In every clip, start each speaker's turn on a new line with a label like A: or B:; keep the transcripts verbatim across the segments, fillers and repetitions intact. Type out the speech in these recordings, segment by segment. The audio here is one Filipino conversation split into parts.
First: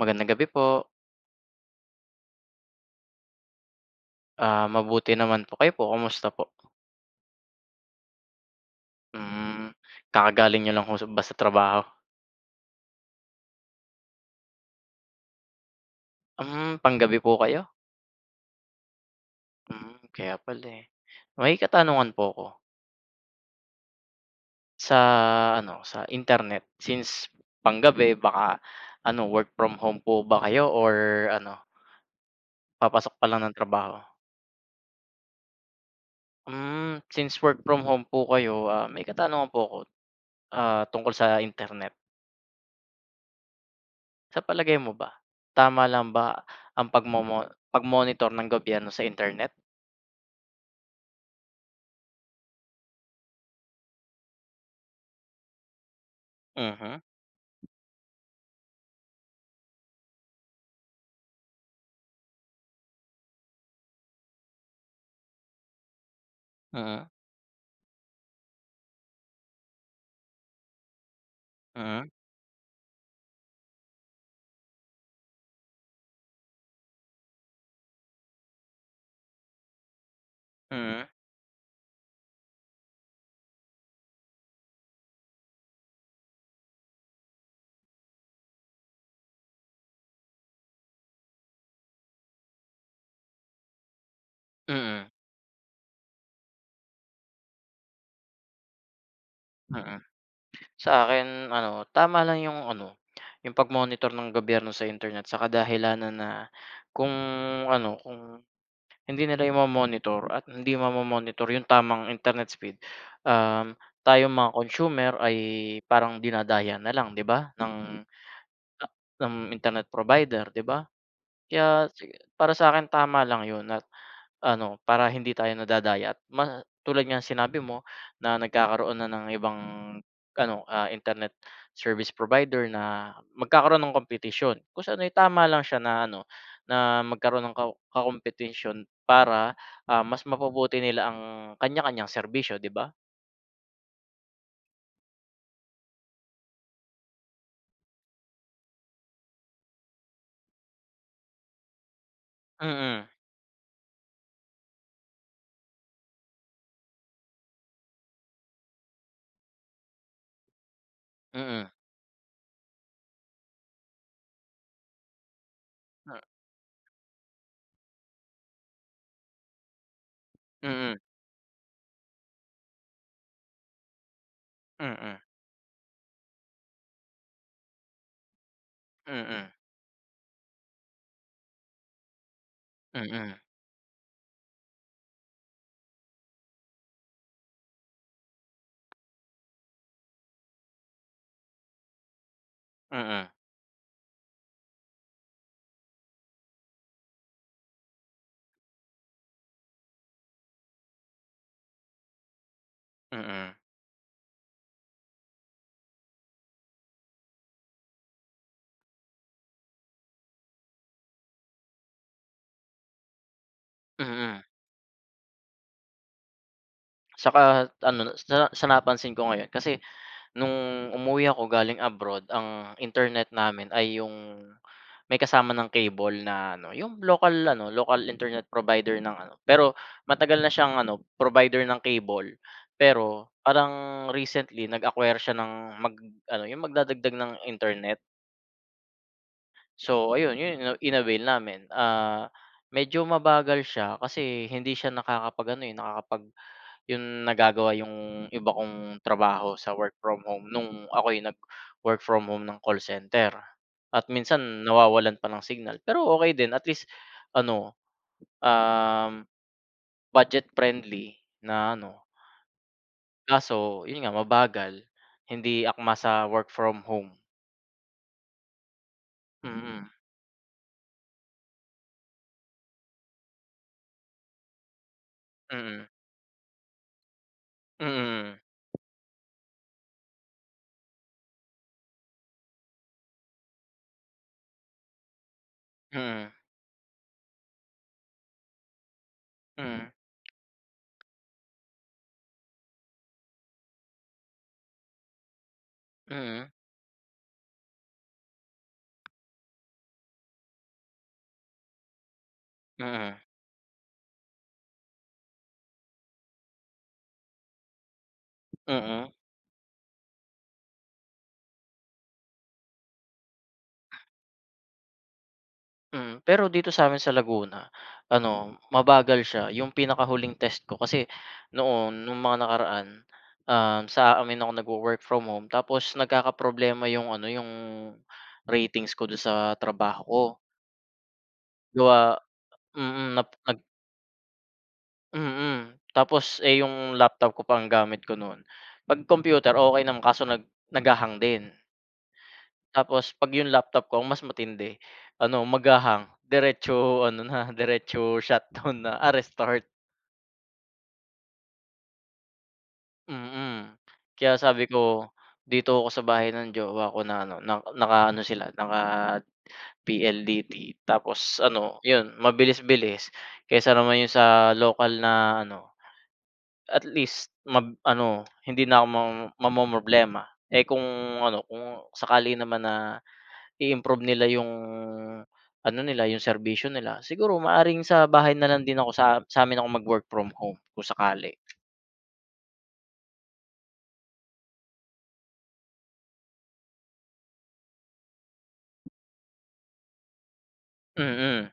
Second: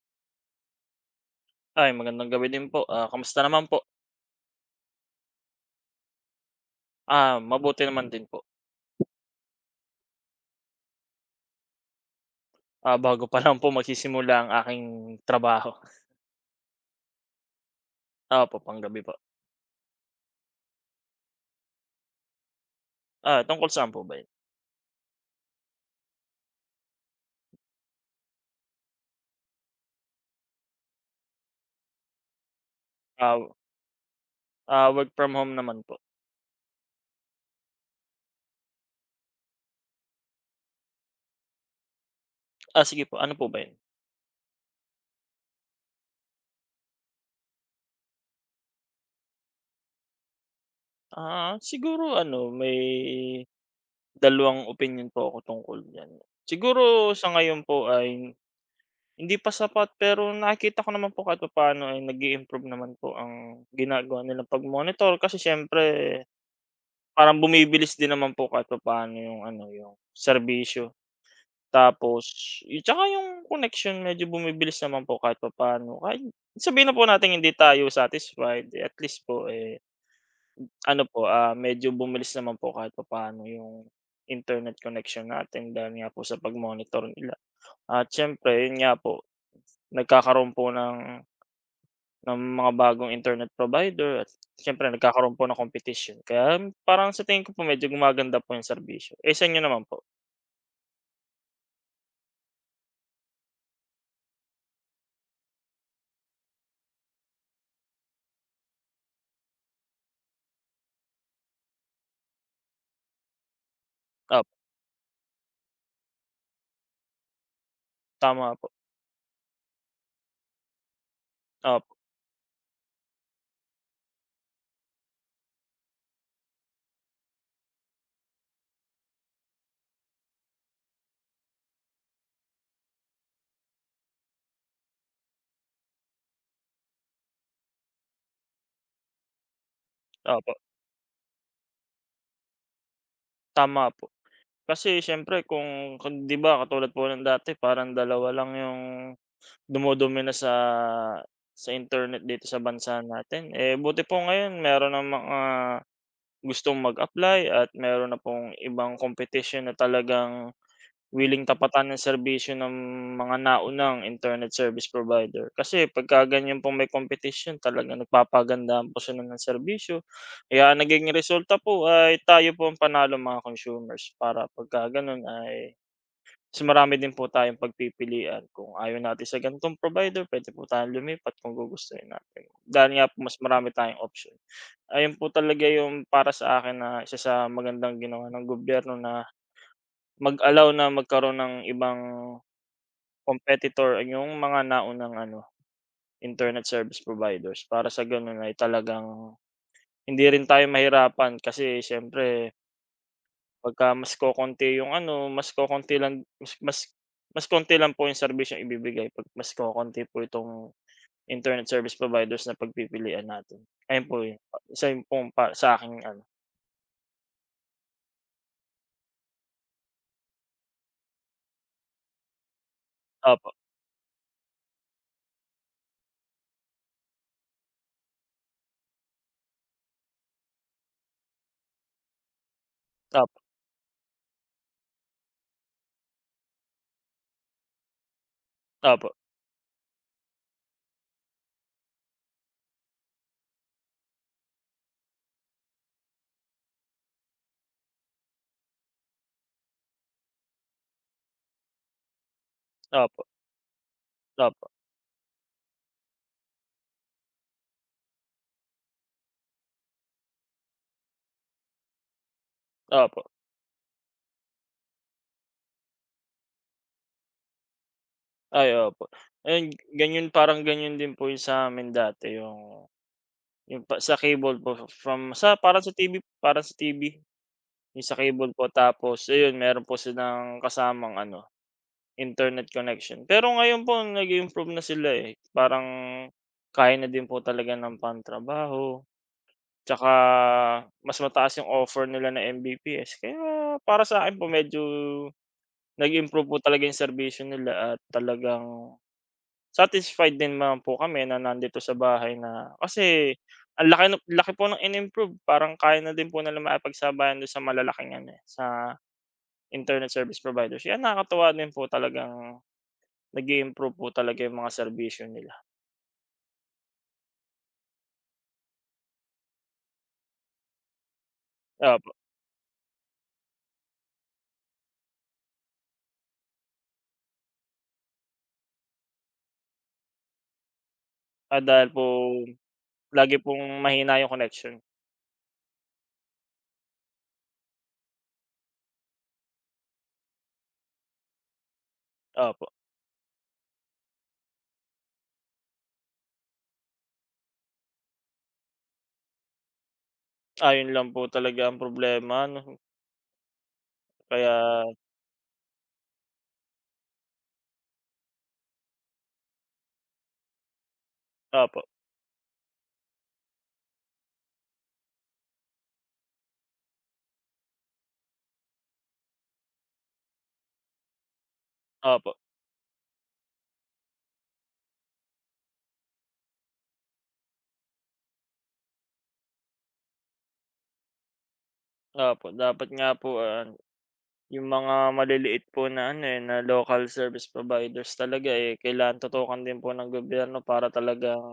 A: Magandang gabi po.
B: Ay, magandang gabi din po. Ah, kamusta naman po?
A: Ah, mabuti naman po. Kayo po, kamusta po?
B: Ah, mabuti naman din po.
A: Hmm, kakagaling niyo lang ho sa- ba sa trabaho?
B: Ah, bago pa lang po magsisimula ang aking trabaho.
A: Hmm, panggabi po kayo?
B: Opo, panggabi po.
A: Hmm, kaya pala, eh. May katanungan po ko
B: Ah, tungkol saan po ba 'yun?
A: sa ano, sa internet, since panggabi, baka ano, work from home po ba kayo, or ano, papasok pa lang
B: Ah,
A: ng trabaho?
B: ah, Work from home naman po.
A: Hmm, since work from home po kayo, ah, may katanungan po ko, ah, tungkol sa internet.
B: Ah, sige po, ano po ba 'yun?
A: Sa palagay mo ba, tama lang ba ang pagmomo pagmonitor ng gobyerno sa internet?
B: Ah, siguro ano, may dalawang opinion po ako tungkol diyan.
A: Mhm,
B: Siguro sa ngayon po ay hindi pa sapat, pero nakikita ko naman po kahit papaano ay nag improve naman po ang ginagawa nilang pag-monitor, kasi siyempre
A: mm,
B: parang bumibilis din naman po kahit papaano yung ano, yung serbisyo.
A: mm,
B: Tapos yu tsaka yung connection medyo bumibilis naman po kahit papaano. Kahit sabihin na po nating hindi tayo satisfied, eh, at least po, eh, ano
A: mm,
B: po, ah, medyo bumilis naman po kahit papaano yung internet connection natin dahil nga po sa pag-monitor nila. At siyempre yun nga po, nagkakaroon po ng Ng mga bagong internet provider, at siyempre
A: mm,
B: nagkakaroon po ng kompetisyon. Kaya parang sa tingin ko po medyo gumaganda po yung serbisyo. Eh, sa inyo naman
A: mm.
B: po?
A: Sa akin ano, tama lang yung ano, yung pagmonitor ng gobyerno sa internet, sa kadahilanan na kung ano, kung hindi nila i monitor at hindi mamo-monitor yung tamang internet speed, um, tayong
B: Opo,
A: mga consumer ay parang dinadaya na lang, 'di ba, ng
B: tama po.
A: ng internet provider, 'di ba? Kaya
B: Opo,
A: sige, para sa'kin tama lang 'yun, at ano, para hindi tayo nadadaya, at ma tulad nga ng sinabi mo, na nagkakaroon na ng ibang ano, ah, internet service provider na magkakaroon ng kompetisyon. Kung sa ano, eh, tama lang siya na ano, na magkaroon ng ka kakompetisyon para, ah, mas
B: opo,
A: mapabuti nila ang kanya-kanyang serbisyo, 'di ba?
B: tama po. Kasi siyempre kung kung 'di ba katulad po ng dati parang dalawa lang yung dumodumina sa sa internet dito sa bansa
A: Mm,
B: natin. Eh, buti po ngayon meron ng mga gustong mag-apply at meron na pong ibang kompetisyon na talagang willing
A: mm,
B: tapatan ang serbisyo ng mga naunang internet service provider. Kasi pagka
A: mm,
B: ganyan pong may competition talaga nagpapagandahan po sila ng serbisyo. Kaya ang
A: mm,
B: naging resulta po ay tayo po ang panalo, mga consumers, para pagka
A: mm,
B: gano'n ay mas marami din po tayong pagpipilian. Kung ayaw natin sa
A: mm,
B: ganitong provider, pwede po tayong lumipat kung gugustuhin natin. Dahil
A: mm,
B: nga po
A: mm,
B: mas marami tayong option. Ayun po talaga yung para sa akin na isa sa magandang ginawa ng gobyerno na mag-allow na magkaroon ng ibang
A: mm,
B: competitor yung mga naunang ano, internet service providers, para sa gano'n ay talagang hindi rin tayo mahirapan, kasi siyempre
A: mm,
B: pagka mas kokonti yung ano, mas kokonti lang, mas mas mas konti lang po yung serbisyong ibibigay 'pag mas kokonti po itong internet service providers na pagpipilian natin. Ayun po yun,
A: mm.
B: isa yun pong pa sa aking ano.
A: Saka ano, sa sa napansin ko ngayon kasi nung umuwi ako galing abroad, ang internet
B: Opo,
A: namin ay yung may kasama ng cable na ano, yung local ano, local internet provider ng ano, pero matagal na siyang ano, provider ng cable. Pero
B: opo,
A: parang recently nag-acquire siya ng mag ano, yung magdadagdag ng internet.
B: opo,
A: So ayun, yun yung in namin. Ah, medyo mabagal siya kasi hindi siya nakakapag ano, eh, nakakapag yun nagagawa 'yung iba kong trabaho sa work from home nung ako'y nag-work from home ng call
B: opo,
A: center. At minsan
B: opo,
A: nawawalan pa ng signal, pero okay din, at least ano, um, budget friendly na ano.
B: opo,
A: Kaso 'yun nga, mabagal, hindi akma sa work from home.
B: ay opo. Ayun,
A: Mm,
B: ganyan, parang ganyan din po yung sa'min dati yung Yung pa sa cable po from sa para
A: mm,
B: sa T V, para sa T V, yung sa
A: mm,
B: cable po, tapos ayun meron po silang kasamang ano, internet connection. Pero ngayon po nag improve na sila, eh, parang
A: mm,
B: kaya na din po talaga ng pantrabaho,
A: mm,
B: tsaka mas mataas yung offer nila na Mbps. Kaya para sa'kin po medyo
A: mm,
B: nag-improve
A: mm,
B: po talaga yung serbisyo nila, at talagang satisfied din naman po kami na nandito sa bahay na, kasi ang laki no laki po ng in-improve, parang kaya na din po nila makipagsabayan dun sa malalaking ano, eh,
A: mm,
B: sa
A: mm.
B: internet service providers. Yan, nakakatuwa din po talagang nag improve po talaga yung mga serbisyo nila.
A: Mm, pero dito sa amin sa Laguna, ano, mabagal siya. Yung pinakahuling test ko kasi noon,
B: Opo,
A: nung mga nakaraan, um, sa amin ako nagwo-work from home tapos nagkakaproblema yung ano, yung ratings ko dun sa trabaho ko.
B: ah, dahil
A: Gawa
B: po
A: mm, nap
B: lagi
A: nag
B: pong mahina yung connection.
A: mm. Tapos, eh, yung laptop ko pa ang gamit ko no'n. 'Pag computer, okay naman, kaso nag naghahang din.
B: Opo,
A: Tapos 'pag yung laptop ko ang mas matindi, ano, maga-hang, diretso ano na, diretso shutdown na, ah, restart,
B: ayun lang po talaga ang problema ano,
A: mm. Kaya sabi
B: kaya
A: ko, dito ako sa bahay ng jowa ko na ano, na naka-ano sila, naka-P L D T tapos
B: opo,
A: ano, yun mabilis-bilis kaysa naman yung sa lokal na ano, at least mab ano, hindi na ako ma mamomroblema. Eh, kung ano, kung
B: opo,
A: sakali naman na i-improve nila yung ano nila, yung serbisyo nila, siguro maaaring sa bahay na lang din ako, sa sa amin ako mag-work from home kung sakali.
B: opo. Dapat nga po, ah yung mga maliliit po na ano, eh, na local service providers talaga, eh, kailangan tutukan din po ng gobyerno para talagang
A: Mm,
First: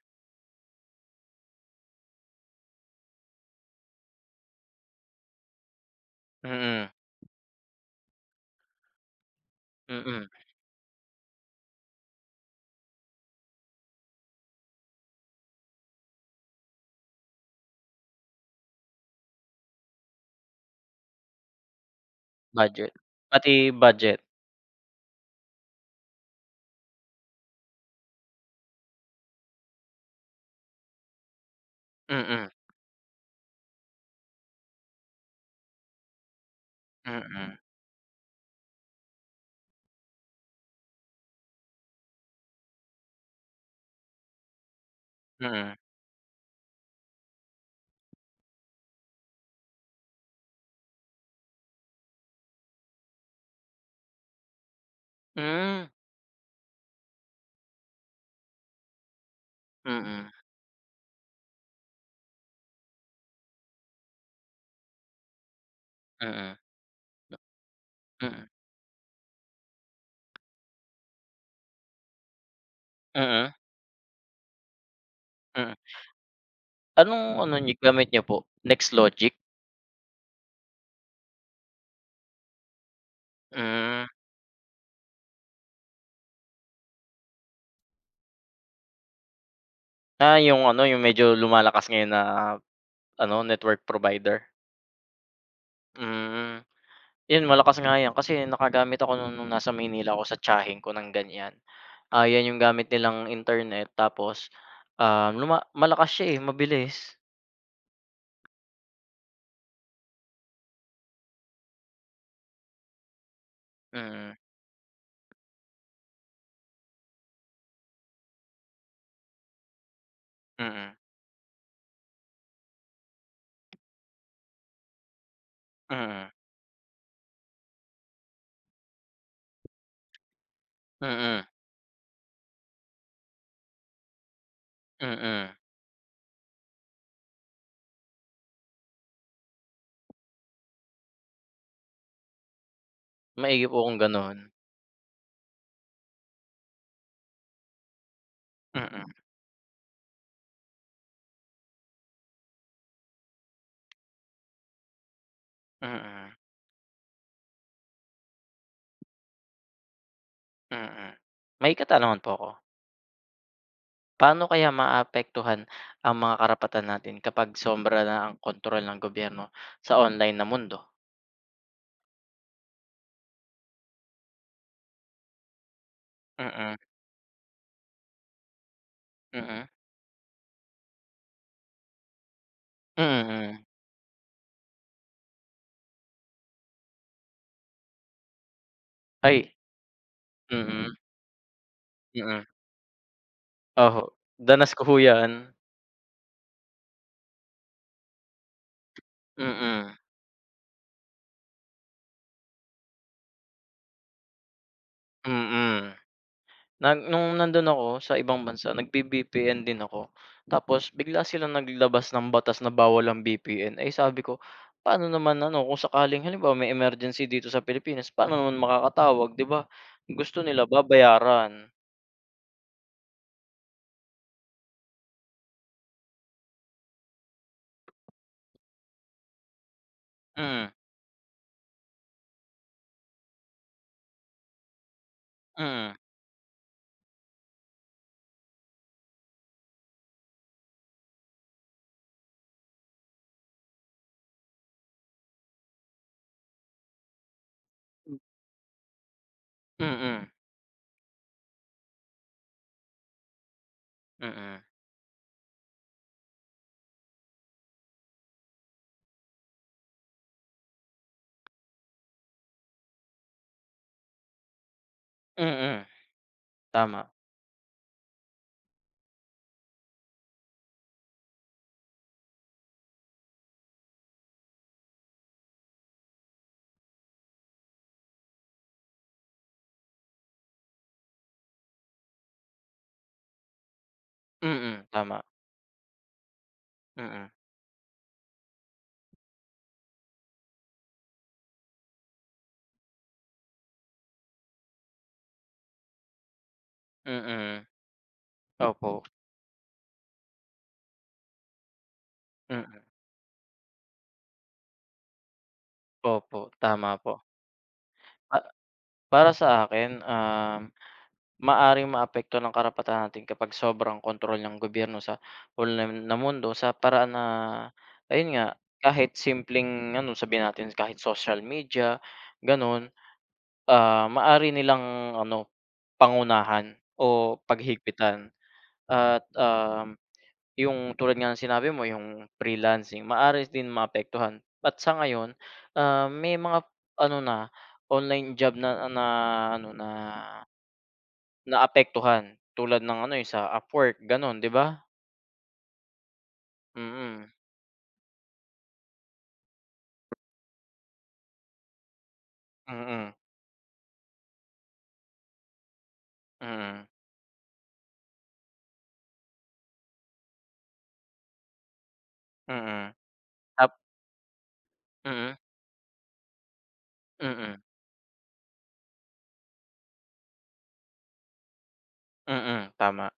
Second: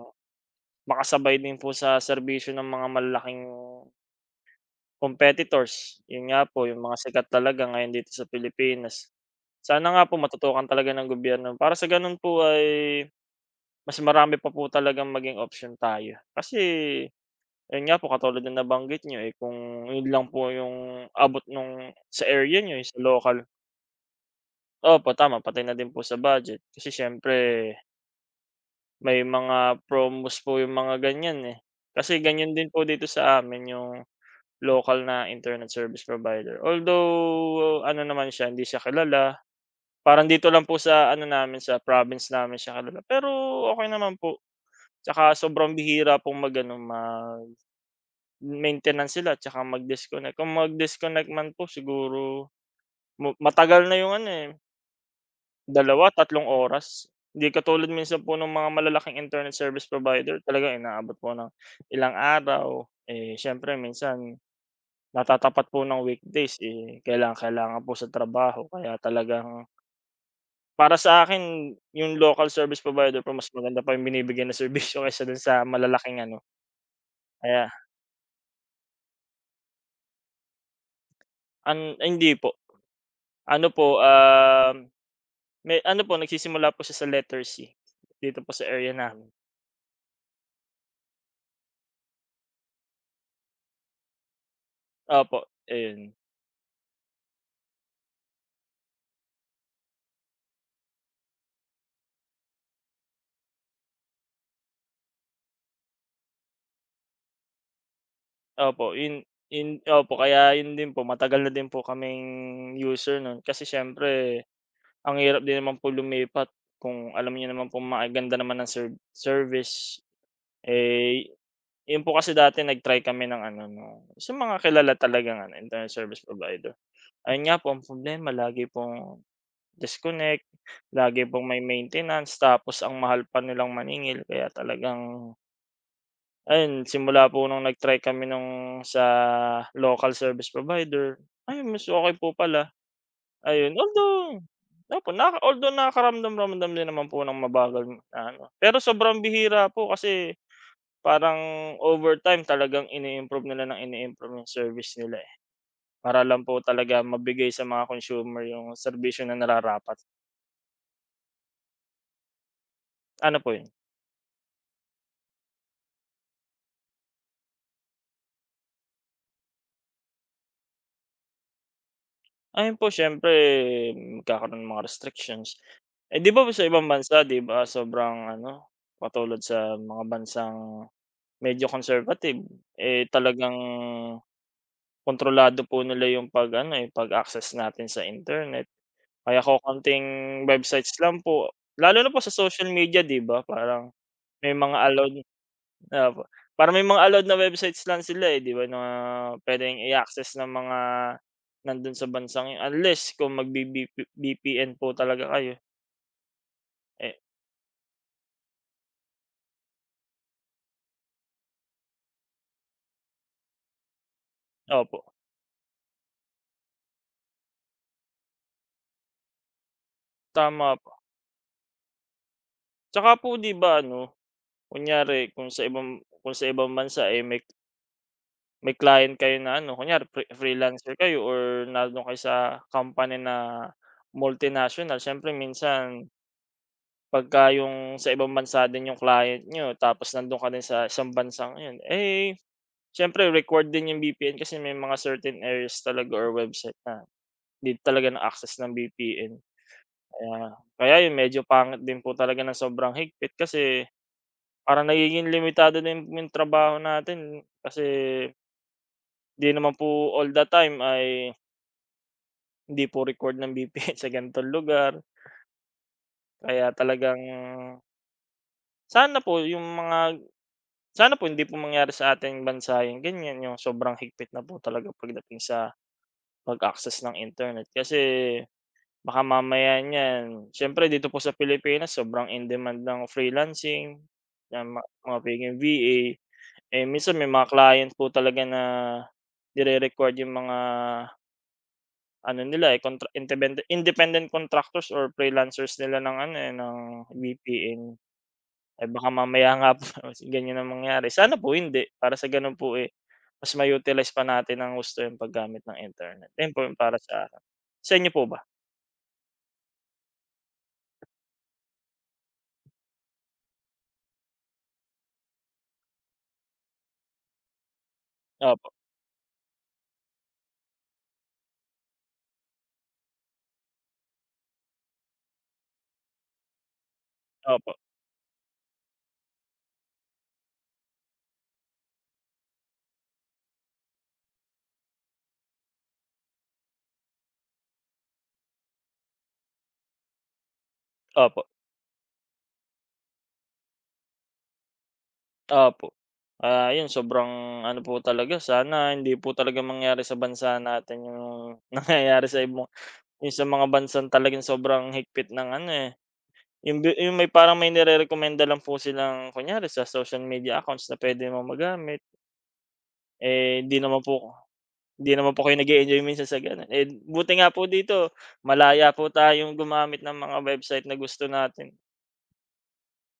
B: makasabay din po sa serbisyo ng mga malalaking competitors. Yun nga po, yung
A: mm,
B: mga sikat talaga ngayon dito sa Pilipinas. Sana nga po
A: mm,
B: matutukan talaga ng gobyerno, para sa ganun po ay mas marami pa po talagang maging option tayo. Kasi ayun nga po katulad na nabanggit nyo, eh, kung yun lang po yung abot nung sa area nyo, eh,
A: budget.
B: sa local.
A: Pati budget.
B: Opo, tama, patay na din po sa budget. Kasi siyempre may mga promos po yung mga ganyan, eh. Kasi
A: Mm,
B: ganyan din po dito sa amin yung lokal na internet service provider.
A: mm, mm.
B: Although ano naman siya, hindi siya kilala. Parang dito lang po sa ano namin, sa province namin siya kilala, pero okey naman po. Tsaka
A: Hmm,
B: sobrang bihira pong mag-ano, mag-maintenance sila tsaka mag-disconnect. Kung mag-disconnect man po siguro mu matagal na yung ano, eh,
A: mm,
B: dalawa, tatlong oras. Hindi katulad minsan po nung mga malalaking internet service provider talagang inaabot po ng ilang araw. Eh, siyempre minsan natatapat po ng
A: mm,
B: weekdays, eh, kailangang-kailangan po sa
A: mm,
B: trabaho, kaya talagang para sa akin yung local service provider po mas
A: mm,
B: maganda pa yung binibigay na serbisyo kaysa dun sa
A: mm.
B: malalaking ano,
A: Anong ano
B: kaya
A: niyo, gamit niyo po, Nextlogic?
B: an ay, hindi po. Ano po,
A: Hmm,
B: um, may ano po, nagsisimula po siya sa letter C, dito po sa area namin.
A: ah, yung ano, yung medyo lumalakas ngayon na ano, network provider?
B: Opo, ayun.
A: Hmm. 'Yun malakas nga 'yan kasi nakagamit ako no'n nung nasa Maynila ako sa tiyahin ko ng ganyan. Ah, 'yan yung gamit nilang internet, tapos, um, luma malakas siya, eh, mabilis.
B: Opo, yun yun opo, kaya yun din po matagal na din po kaming user nun, kasi
A: Mm,
B: siyempre ang hirap din naman po lumipat kung alam niyo naman po maganda naman ang serv service.
A: mm,
B: Eh, yun po kasi dati nag-try kami ng ano nung sa mga kilala talagang ano, internet service
A: mm,
B: provider. Ayun nga po ang problema lagi pong disconnect, lagi
A: mm,
B: pong may maintenance, tapos ang mahal pa nilang maningil kaya talagang
A: mm.
B: ayun, simula po nung nag-try kami nung sa local service provider, ay mas okey po pala.
A: Maigi
B: Ayun,
A: po kung
B: although
A: gano'n.
B: opo, na although nakakaramdam-ramdam din naman po ng mabagal na ano, pero
A: Mm,
B: sobrang bihira po, kasi parang overtime talagang ini-improve nila ng ini-improve yung service nila, eh, para
A: mm,
B: lang po talaga mabigay sa mga consumer yung serbisyo na nararapat.
A: mm. May katanungan po ako.
B: Ano po yun?
A: Paano kaya maapektuhan ang mga karapatan natin kapag sombra na ang kontrol ng gobyerno sa online na mundo?
B: Ayun po siyempre magkakaroon ng mga restrictions. Eh, 'di ba sa
A: Mm,
B: ibang bansa, 'di ba sobrang ano, katulad
A: mm,
B: sa mga bansang medyo conservative,
A: mm,
B: eh, talagang
A: mm.
B: kontrolado po nila yung pag-ano, eh, pag-access natin sa internet. Kaya
A: Ay,
B: kokonting
A: mm,
B: websites lang po, lalo na po sa
A: mm.
B: social media, 'di ba parang
A: Oho,
B: may
A: danas
B: mga
A: ko ho
B: allowed.
A: 'yan.
B: Opo, parang may mga allowed na websites lang sila, eh, 'di ba, na puwedeng
A: Mm,
B: i-access ng mga nando'n sa bansang 'yon unless kung magbi-V V P N po talaga kayo,
A: mm. Nag
B: eh
A: nung nandun ako sa ibang bansa, nagbi-V P N din ako, tapos bigla silang naglabas ng batas na bawal ang V P N. Eh, sabi ko,
B: opo,
A: paano naman ano, kung sakaling halimbawa may emergency dito sa Pilipinas, paano naman makakatawag, 'di ba? Gusto nila
B: tama po.
A: babayaran.
B: Tsaka po 'di ba ano, kunyari kung sa ibang kung sa ibang bansa, eh, may may client kayo na ano, kunyari free
A: Mm,
B: freelancer kayo or nando'n kayo sa company na multinational, siyempre
A: mm,
B: minsan pagka yung sa ibang bansa din yung client niyo tapos nando'n ka din sa isang bansang 'yon, eh, siyempre required din yung V P N, kasi may mga certain areas talaga or website na di talaga na-access ng V P N.
A: mm,
B: Kaya kaya yun medyo pangit din po talaga ng sobrang higpit, kasi
A: mm,
B: parang nagiging limitado din yung trabaho natin, kasi di naman po all the time ay hindi po record ng V P N sa ganitong lugar.
A: mm,
B: Kaya
A: tama.
B: talagang sana po yung mga sana po hindi po mangyari sa ating bansa yung ganyan, yung sobrang higpit na po talaga pagdating sa pag-access ng internet, kasi baka mamaya niyan siyempre dito po sa Pilipinas sobrang in demand ng freelancing, ng ma
A: Mm,
B: mga
A: tama.
B: pagiging V A. Eh, minsan
A: Mm,
B: may mga client po talaga na nire-required yung mga ano nila, eh, contra independen independent contractors or freelancers nila ng ano, eh, ng
A: mm,
B: V P N. Eh,
A: opo.
B: baka mamaya nga po ganyan ang mangyari. Sana po hindi, para sa gano'n
A: Mm,
B: po, eh, mas ma-utilize pa natin ng gusto yung paggamit ng internet.
A: opo,
B: Ayun po yung
A: tama
B: para
A: po.
B: sa akin. Sa inyo po ba?
A: Para sa akin, um, maaaring maapektuhan ng karapatan natin kapag sobrang kontrol ng gobyerno sa online na mundo, sa paraan na, ayun nga,
B: Opo,
A: kahit simpleng ano, sabihin natin kahit social media, gano'n, ah, maaari nilang ano, pangunahan o
B: opo,
A: paghigpitan, at, um, yung tulad nga ng sinabi mo, yung freelancing, maari din maapektuhan, at sa ngayon, ah, may mga ano na, online job na na ano, na
B: opo,
A: naapektuhan tulad ng ano, eh, sa Upwork, gano'n, 'di ba?
B: opo. Ah, yun
A: Mm,
B: sobrang ano po talaga, sana hindi po talaga mangyari sa bansa natin yung nangyayari sa ibang
A: mm,
B: yung sa mga bansang talagang sobrang higpit ng ano, eh, yung
A: mm,
B: bi yung may parang may nirerekomenda lang po silang kunyari sa social media accounts na puwede mong magamit,
A: mm,
B: eh,
A: tap
B: 'di naman po hindi naman
A: mm,
B: po kayo nag-e-enjoy minsan sa gano'n, eh, buti nga
A: mm,
B: po dito malaya po tayong gumamit ng mga website na gusto natin.
A: mm, tama.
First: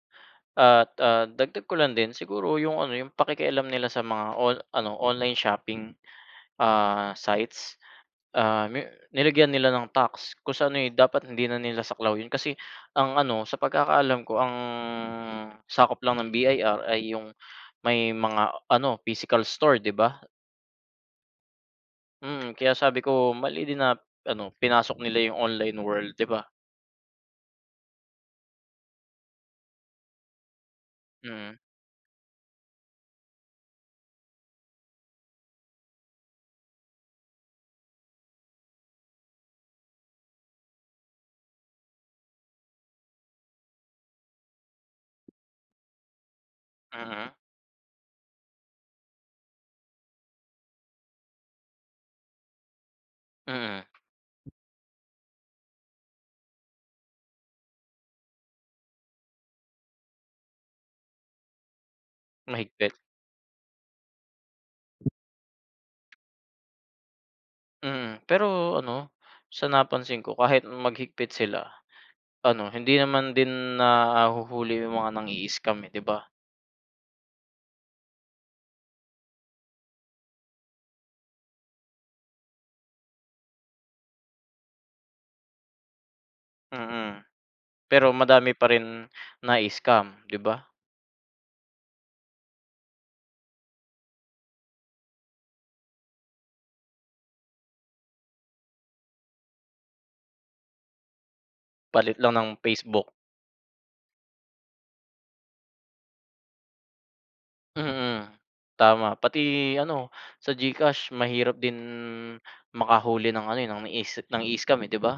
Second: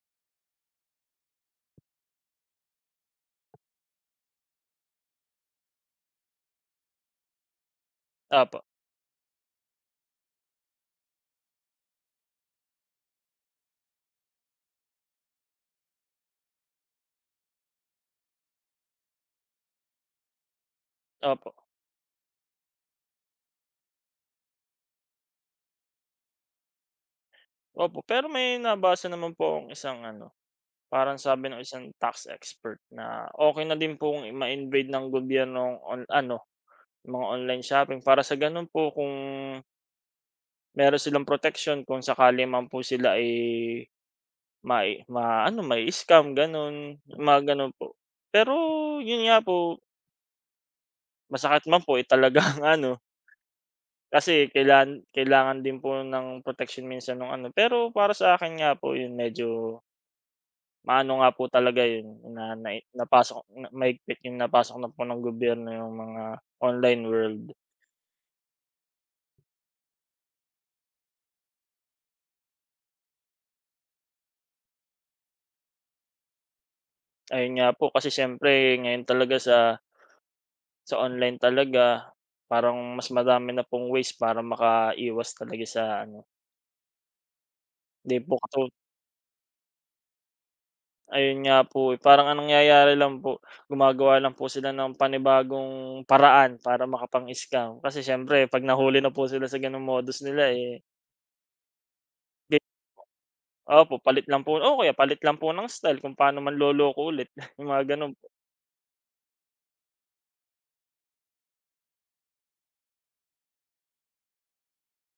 A: At, ah, dagdag ko lang din siguro yung ano, yung pakikialam nila sa mga on ano, online shopping, ah, sites,
B: Opo,
A: ah, ni nilagyan nila ng tax, kung sa ano, eh, dapat hindi na nila saklaw yun, kasi ang ano, sa pagkakaalam ko ang sakop lang ng B I R ay yung may mga ano, physical store, 'di ba?
B: opo,
A: Mm, kaya sabi ko mali din na ano, pinasok nila yung online world, 'di ba?
B: opo. Pero may nabasa naman po akong isang ano, parang sabi
A: Mm,
B: ng isang tax expert na okay na din pong i- ma-invade ng gobyerno ang on ano, mga online shopping, para sa gano'n po kung meron silang protection kung sakali man po sila ay mai ma-ano, mai-scam gano'n,
A: mm,
B: mga gano'n po. Pero 'yun nga po, masakit man po, eh, talagang ano,
A: mm,
B: kasi kailangan kailangan din po ng protection minsan ng ano, pero para sa akin nga po 'yun medyo maano nga po talaga yun na na
A: mahigpit.
B: napasok na mahigpit, yung napasok na po ng gobyerno yung mga online world.
A: Mm, pero ano, sa napansin ko kahit maghigpit sila, ano, hindi naman din nahuhuli yung mga nang-i-scam, eh, 'di ba?
B: Ayun nga po kasi siyempre ngayon talaga sa sa online talaga parang mas madami na pong ways para makaiwas talaga sa ano,
A: Mm, pero
B: hindi po
A: madami
B: katu
A: pa rin na-i-scam, 'di ba?
B: ayun nga po, eh, parang anong nangyayari lang po, gumagawa lang po sila ng panibagong paraan para makapang-scam. Kasi siyempre 'pag nahuli na po sila sa gano'ng modus nila, eh,
A: Palit lang ng Facebook.
B: opo, palit lang po o kaya palit lang po ng style kung paano manloloko ulit, yung mga gano'n
A: Mm,
B: po.
A: tama. Pati ano, sa GCash mahirap din makahuli ng ano, eh, ng nang-i nang-i-scam, eh, 'di ba?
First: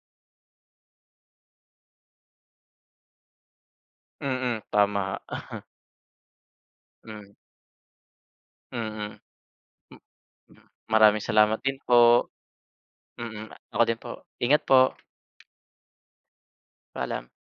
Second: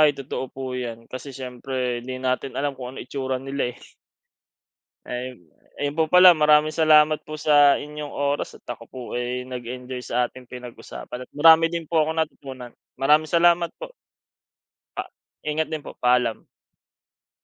B: Ay, totoo po 'yan, kasi siyempre hindi natin alam kung ano itsura nila, eh.
A: Mm, tama.
B: Ayun Ayun po pala, maraming salamat po
A: Hmm.
B: sa inyong oras at ako po
A: Mm,
B: ay nag-enjoy
A: m
B: sa ating
A: m maraming
B: pinag-usapan at
A: salamat
B: marami
A: din
B: din
A: po.
B: po akong natutunan. Maraming
A: Mm,
B: salamat
A: ako
B: po,
A: din po. Ingat po,
B: pa ingat din po, paalam.
A: paalam.